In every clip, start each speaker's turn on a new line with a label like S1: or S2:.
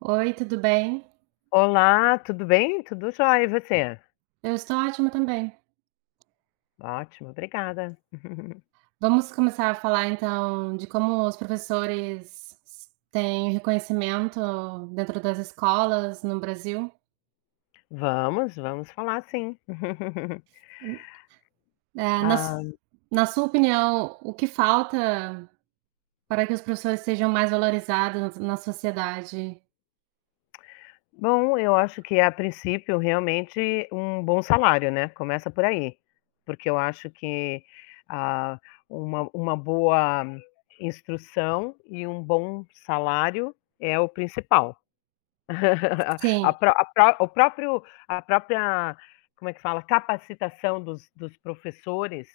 S1: Oi, tudo bem?
S2: Olá, tudo bem? Tudo jóia, e você?
S1: Eu estou ótima também.
S2: Ótimo, obrigada.
S1: Vamos começar a falar então de como os professores têm reconhecimento dentro das escolas no Brasil.
S2: Vamos, vamos falar, sim.
S1: Eh, na, s-
S2: Ah,
S1: Na sua opinião, o que falta para que os professores sejam mais valorizados na sociedade?
S2: bom, eu acho que, a princípio, realmente um bom salário, né, começa por aí, porque eu acho que, ah, uma boa instrução e um bom salário é o principal. A
S1: Sim,
S2: pró a pró o próprio a própria, como é que fala, capacitação dos professores,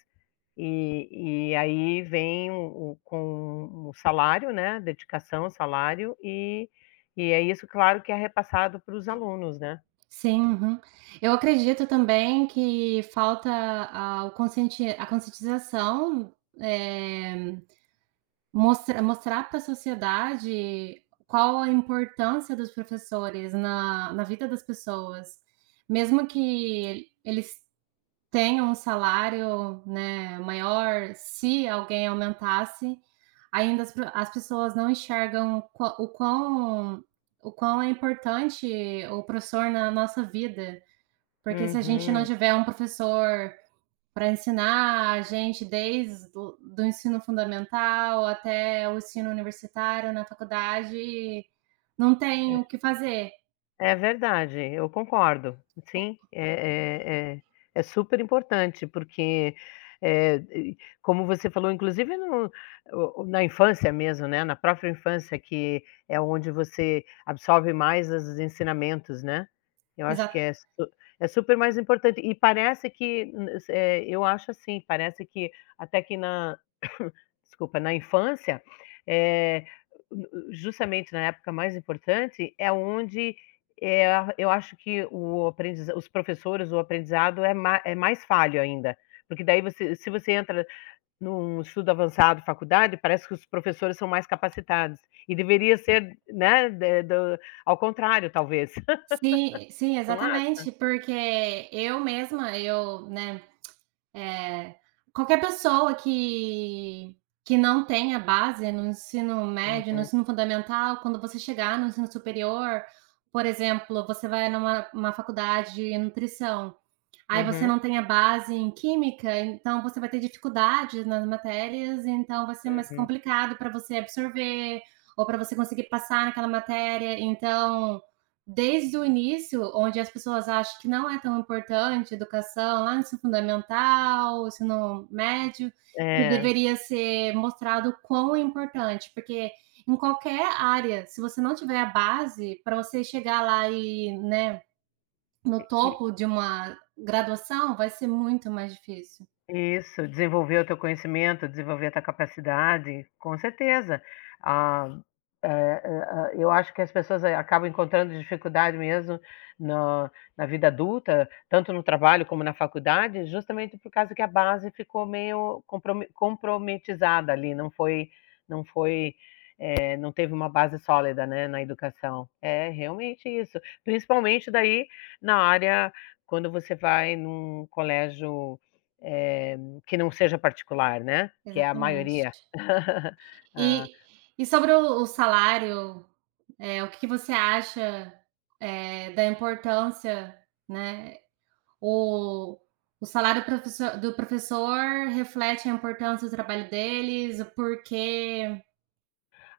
S2: e aí vem o com o salário, né, dedicação, salário, e é isso, claro, que é repassado para os alunos, né.
S1: sim. Uhum. Eu acredito também que falta a conscientização. é, mostrar para a sociedade qual a importância dos professores na vida das pessoas. Mesmo que eles tenham um salário, né, maior, se alguém aumentasse, ainda as pessoas não enxergam qua o quão, o quão é importante o professor na nossa vida. Porque se a gente
S2: Uhum,
S1: não
S2: é.
S1: tiver um professor para ensinar a gente desde do ensino fundamental até o ensino universitário na faculdade, não tem o que fazer.
S2: É verdade, eu concordo. Sim, é é é super importante, porque, e como você falou, inclusive no o- na infância mesmo, né, na própria infância, que é onde você absorve mais os ensinamentos, né. Eu acho
S1: Exa
S2: que é su é super mais importante, e parece que eu acho, assim, parece que até que na desculpa, na infância, eh, justamente na época mais importante, é onde, eh, eu acho que o aprendiza os professores, o aprendizado é ma é mais falho ainda, porque daí você se você entra num estudo avançado, faculdade, parece que os professores são mais capacitados, e deveria ser, né, de do ao contrário, talvez.
S1: Sim, sim,
S2: Não acha?
S1: exatamente, porque eu mesma, eu, né, eh, qualquer pessoa que não tenha base no ensino médio, no
S2: Uhum,
S1: ensino fundamental, quando você chegar no ensino superior, por exemplo, você vai numa uma faculdade de nutrição, aí você
S2: uhum,
S1: não tem a base em química, então você vai ter dificuldade nas matérias, então vai ser mais
S2: uhum.
S1: complicado para você absorver ou para você conseguir passar naquela matéria. Então, desde o início, onde as pessoas acham que não é tão importante educação, lá no ensino fundamental, ensino médio, que
S2: É,
S1: deveria ser mostrado o quão é importante, porque em qualquer área, se você não tiver a base para você chegar lá e, né, no topo de uma graduação vai ser muito mais difícil,
S2: isso, desenvolver o teu conhecimento, desenvolver a tua capacidade, com certeza. Ah, eu acho que as pessoas, acabam encontrando dificuldade mesmo na na vida adulta, tanto no trabalho como na faculdade, justamente por causa que a base ficou meio comprometizada ali, não foi, não teve uma base sólida, né, na educação. É realmente isso, principalmente daí na área, quando você vai num colégio, eh, que não seja particular, né, que é a maioria.
S1: exatamente.
S2: Hã.
S1: E e sobre o salário, o que que você acha, da importância, né, o o salário professor do professor reflete a importância do trabalho deles, o porquê.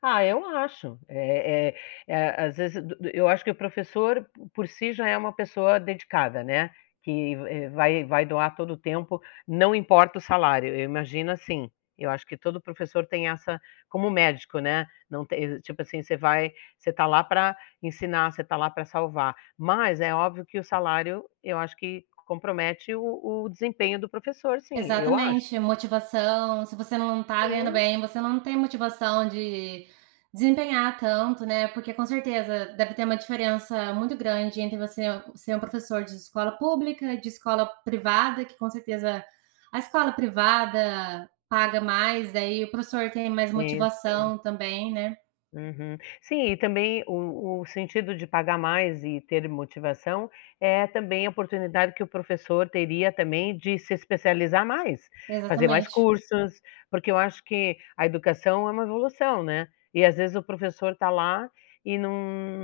S2: Eu acho. Às vezes, do do eu acho que o professor, por si, já é uma pessoa dedicada, né, que, vai doar todo o tempo, não importa o salário. Eu imagino assim, eu acho que todo professor tem essa, como médico, né, não tem, tipo assim, você tá lá para ensinar, você tá lá para salvar. Mas é óbvio que o salário, eu acho que compromete o desempenho do professor, sim, eu acho.
S1: Exatamente, motivação. Se você não tá ganhando
S2: Sim,
S1: bem, você não tem motivação de desempenhar tanto, né, porque com certeza deve ter uma diferença muito grande entre você ser um professor de escola pública, de escola privada, que com certeza a escola privada paga mais, daí o professor tem mais
S2: isso.
S1: motivação também, né.
S2: Uhum. Sim, e também o sentido de pagar mais e ter motivação é também a oportunidade que o professor teria também de se especializar mais, fazer mais
S1: Exatamente.
S2: cursos, porque eu acho que a educação é uma evolução, né. E às vezes o professor está lá e não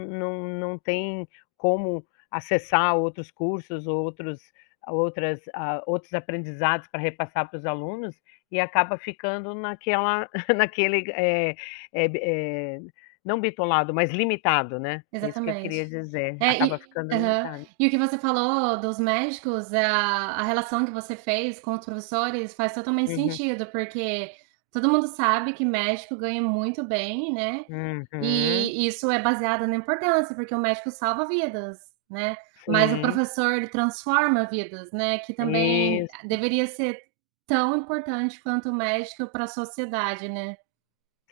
S2: não não tem como acessar outros cursos, outros aprendizados para repassar para os alunos, e acaba ficando naquela naquele, eh eh não bitolado, mas limitado, né. É isso que eu
S1: Exatamente.
S2: queria dizer,
S1: É,
S2: acaba
S1: e
S2: ficando
S1: aham.
S2: limitado.
S1: E o que você falou dos médicos, a relação que você fez com os professores faz totalmente
S2: Uhum,
S1: sentido, porque todo mundo sabe que médico ganha muito bem, né,
S2: uhum,
S1: e isso é baseado na importância, porque o médico salva vidas, né, mas o
S2: sim,
S1: professor ele transforma vidas, né, que também
S2: isso.
S1: deveria ser tão importante quanto o médico para a sociedade, né.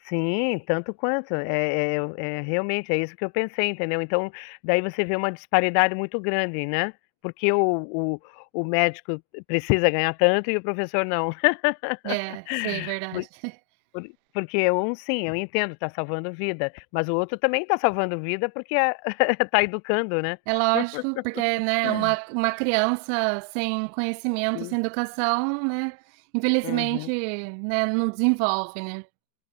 S2: Sim, tanto quanto, é é eu é realmente, é isso que eu pensei, entendeu? Então, daí você vê uma disparidade muito grande, né, porque o o médico precisa ganhar tanto e o professor não.
S1: É, sei,
S2: Por
S1: verdade.
S2: porque é um, sim, eu entendo, está salvando vida, mas o outro também está salvando vida, porque está educando, né.
S1: É lógico, porque, né, uma criança sem conhecimento,
S2: Isso.
S1: sem educação, né,
S2: Uhum,
S1: infelizmente, né, não desenvolve, né.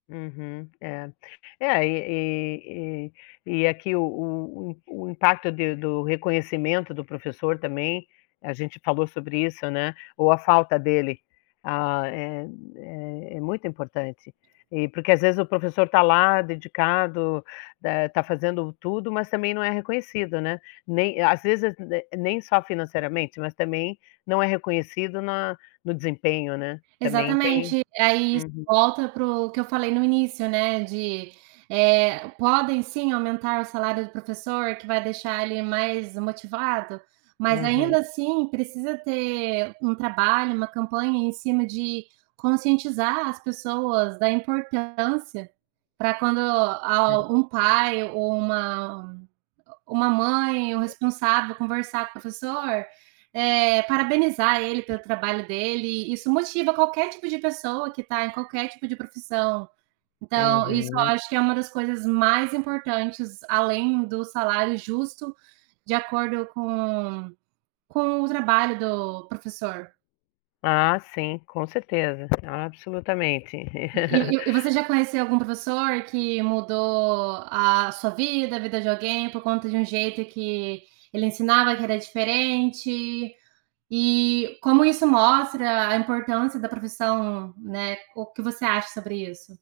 S2: uhum, é. É, e aqui o impacto de do reconhecimento do professor também, a gente falou sobre isso, né, ou a falta dele, é muito importante. E porque às vezes o professor tá lá dedicado, tá fazendo tudo, mas também não é reconhecido, né. Nem às vezes, ne nem só financeiramente, mas também não é reconhecido na no desempenho, né, também tem.
S1: Exatamente. Aí isso
S2: Uhum,
S1: volta para o que eu falei no início, né, de, podem sim aumentar o salário do professor, que vai deixar ele mais motivado, mas
S2: uhum,
S1: ainda assim precisa ter um trabalho, uma campanha em cima de conscientizar as pessoas da importância para quando
S2: é,
S1: a um pai ou uma mãe, o responsável, conversar com o professor, parabenizar ele pelo trabalho dele, isso motiva qualquer tipo de pessoa que está em qualquer tipo de profissão. Então, isso
S2: uhum.
S1: eu acho que é uma das coisas mais importantes, além do salário justo, de acordo com o trabalho do professor.
S2: Sim, com certeza, absolutamente.
S1: E você já conheceu algum professor que mudou a sua vida, a vida de alguém, por conta de um jeito que ele ensinava que era diferente? E como isso mostra a importância da profissão, né, o que você acha sobre isso?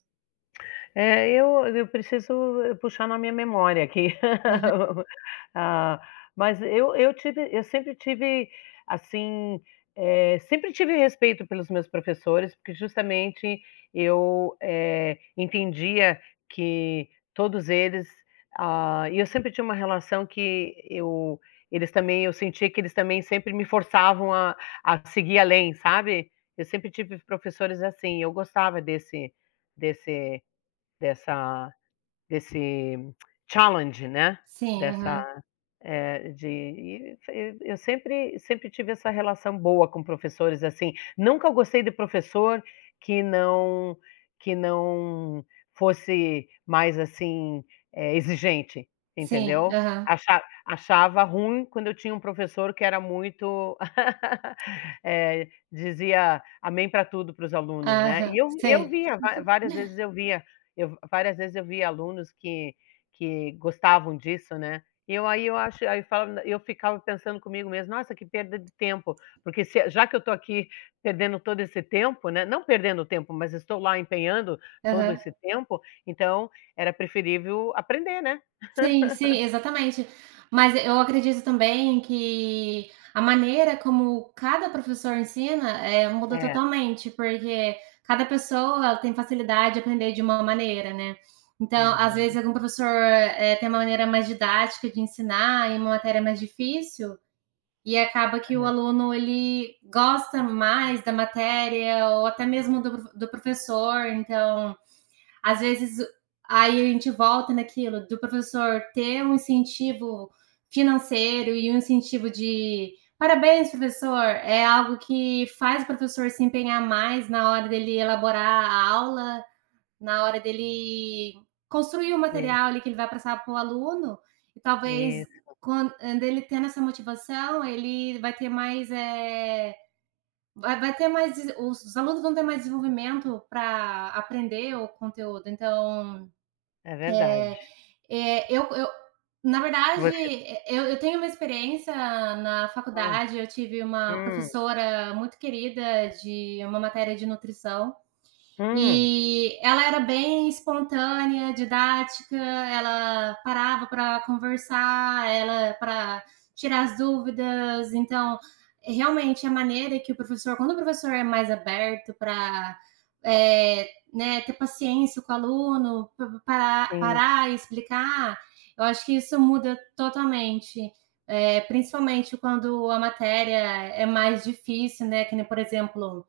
S2: É, eu preciso, puxar na minha memória aqui. Ah, mas eu sempre tive, assim, sempre tive respeito pelos meus professores, porque justamente eu, entendia que todos eles, e eu sempre tinha uma relação que eu eles também eu sentia que eles também sempre me forçavam a seguir além, sabe. Eu sempre tive professores assim, eu gostava desse Dessa desse challenge, né,
S1: Sim, aham.
S2: dessa eh, de e eu sempre tive essa relação boa com professores, assim, nunca gostei de professor que não que não fosse mais, assim, exigente,
S1: Sim,
S2: entendeu.
S1: aham.
S2: Achava ruim quando eu tinha um professor que era muito, dizia "amém" para tudo, para os alunos, né.
S1: Aham,
S2: E
S1: sei.
S2: eu via va várias vezes eu via eu várias vezes eu via alunos que gostavam disso, né. E eu aí eu acho aí eu falava eu ficava pensando comigo mesmo: "Nossa, que perda de tempo", porque se já que eu tô aqui perdendo todo esse tempo, né, não perdendo tempo, mas estou lá empenhando todo
S1: Aham.
S2: esse tempo, então era preferível aprender, né.
S1: Sim, sim, exatamente. Mas eu acredito também que a maneira como cada professor ensina, muda
S2: É.
S1: totalmente, porque cada pessoa ela tem facilidade de aprender de uma maneira, né. Então, às vezes,
S2: Uhum.
S1: algum professor, tem uma maneira mais didática de ensinar em uma matéria mais difícil. E acaba que o
S2: É.
S1: aluno ele gosta mais da matéria ou até mesmo do professor, então, às vezes, aí a gente volta naquilo do professor ter um incentivo financeiro e um incentivo de: "Parabéns, professor", é algo que faz o professor se empenhar mais na hora dele elaborar a aula, na hora dele construir o
S2: É.
S1: material ali que ele vai passar para o aluno, e talvez
S2: Isso.
S1: quando ele tendo essa motivação, ele vai ter mais. Vai, vai ter mais. Os alunos vão ter mais desenvolvimento para aprender o conteúdo. Então,
S2: É verdade.
S1: é eh, eu, eu- na verdade,
S2: Você
S1: eu tenho uma experiência na
S2: Hum,
S1: faculdade, eu tive uma
S2: hum,
S1: professora muito querida de uma matéria de nutrição.
S2: hum,
S1: E ela era bem espontânea, didática, ela parava para conversar, ela para tirar as dúvidas. Então, realmente a maneira que o professor, quando o professor é mais aberto para é, né, ter paciência com o aluno, para
S2: sim,
S1: parar e explicar, eu acho que isso muda totalmente. É, principalmente quando a matéria é mais difícil, né? Que por exemplo,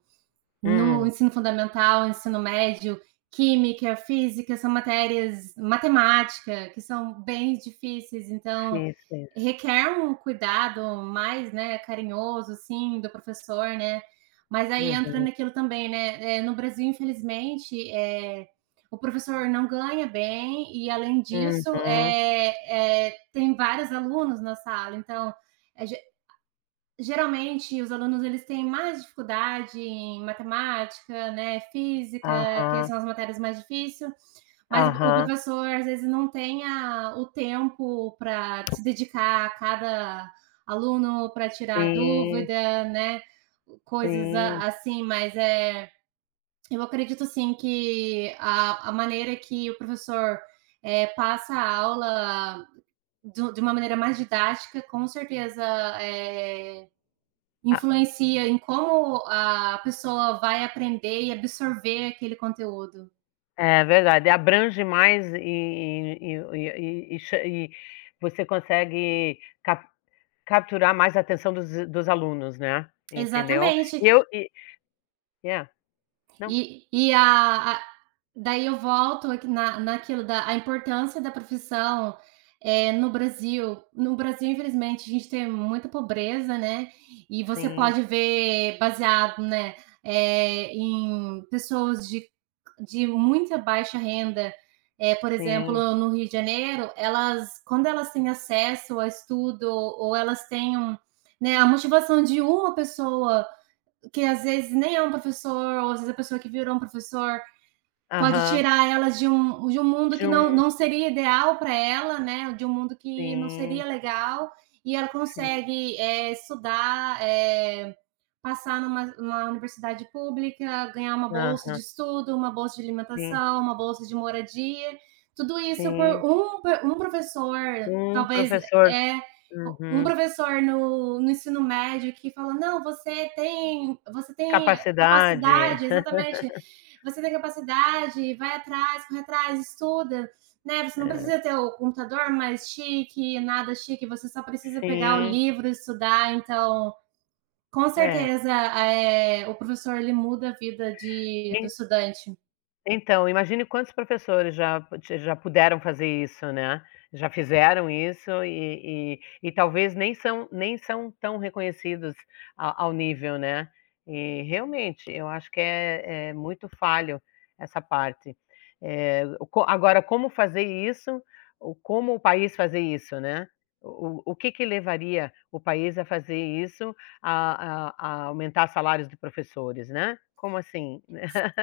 S1: no
S2: hum,
S1: ensino fundamental, ensino médio, química, física, são matérias matemática, que são bem difíceis, então
S2: fiz, fiz.
S1: requer um cuidado mais, né, carinhoso, assim, do professor, né. Mas aí entra
S2: Uhum,
S1: naquilo também, né, no Brasil, infelizmente, o professor não ganha bem e, além disso,
S2: uhum.
S1: tem vários alunos na sala, então, eh, geralmente, os alunos eles têm mais dificuldade em matemática, né, física, que
S2: Aham,
S1: são as matérias mais difíceis. Mas o
S2: aham.
S1: professor, às vezes, não tem a o tempo para se dedicar a cada aluno, para tirar
S2: Sim,
S1: dúvida, né, coisas a
S2: sim.
S1: assim, mas, eu acredito sim que a maneira que o professor, passa a aula do de uma maneira mais didática, com certeza, é influencia em como a pessoa vai aprender e absorver aquele conteúdo.
S2: É verdade, abrange mais, e cha e você consegue capturar mais a atenção dos alunos, né, entendeu.
S1: Exatamente.
S2: E eu e é, não,
S1: E, e a, a- Daí eu volto aqui naquilo da a importância da profissão no Brasil. No Brasil, infelizmente, a gente tem muita pobreza, né? E você
S2: sim,
S1: pode ver baseado, né? Eh, em pessoas de muita baixa renda, é, por
S2: sim,
S1: exemplo, no Rio de Janeiro, elas, quando elas têm acesso a estudo ou elas têm um, né, a motivação de uma pessoa que às vezes nem é um professor ou às vezes a pessoa que virou um professor pode
S2: aham,
S1: tirar elas de um mundo
S2: de
S1: que não,
S2: um
S1: não seria ideal para ela, né, de um mundo que não
S2: sim,
S1: seria legal e ela
S2: sim,
S1: consegue é, estudar, é, passar numa universidade pública, ganhar uma bolsa
S2: aham,
S1: de estudo, uma bolsa de
S2: sim,
S1: alimentação, uma bolsa de moradia, tudo isso por
S2: sim,
S1: um, um professor,
S2: um
S1: talvez
S2: professor,
S1: é um
S2: uhum,
S1: professor no ensino médio que fala: não, você tem
S2: capacidade.
S1: capacidade, exatamente, você tem capacidade, vai atrás, corre atrás, estuda, né? Você não
S2: É,
S1: precisa ter o computador mais chique, nada chique, você só precisa pegar o
S2: sim,
S1: livro, estudar, então com
S2: é.
S1: certeza, o professor ele muda a vida de do estudante.
S2: Então, imagine quantos professores já puderam fazer isso, né, já fizeram isso, e talvez nem são tão reconhecidos a ao nível, né. E realmente, eu acho que é muito falho essa parte. Eh, co agora, como fazer isso, o como o país fazer isso, né. O que que levaria o país a fazer isso, a aumentar salários de professores, né. Como assim?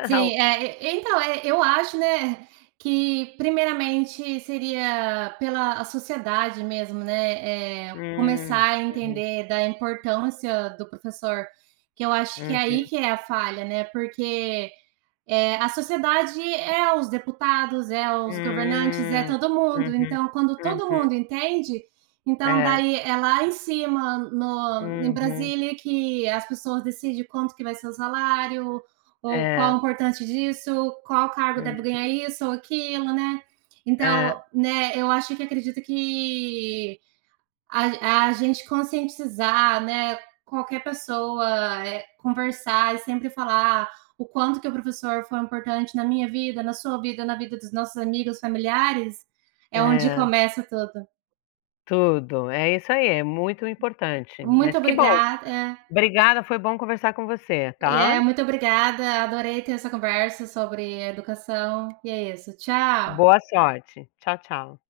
S1: Sim, e então, eu acho, né, que primeiramente seria pela a sociedade mesmo, né,
S2: Hum,
S1: começar a
S2: uhum,
S1: entender da importância do professor, que eu acho que é
S2: uhum,
S1: aí que é a falha, né, porque é, a sociedade é os deputados, é os governantes, é
S2: hum,
S1: todo mundo.
S2: uhum,
S1: Então, quando todo
S2: uhum,
S1: mundo entende, então
S2: é,
S1: daí é lá em cima, no, em
S2: uhum,
S1: Brasília, que as pessoas decidem quanto que vai ser o salário, ou qual é o
S2: é,
S1: importante disso, qual cargo deve
S2: hum,
S1: ganhar isso ou aquilo, né? Então,
S2: é,
S1: né, eu acho que acredito que a gente conscientizar, né, qualquer pessoa, conversar e sempre falar o quanto que o professor foi importante na minha vida, na sua vida, na vida dos nossos amigos, familiares, é onde
S2: é,
S1: começa tudo.
S2: tudo, é isso aí, é muito importante,
S1: Muito
S2: mas que bom,
S1: obrigada,
S2: obrigada, foi bom conversar com você, tá?
S1: é, muito obrigada, adorei ter essa conversa sobre educação, e é isso, tchau.
S2: Boa sorte, tchau, tchau.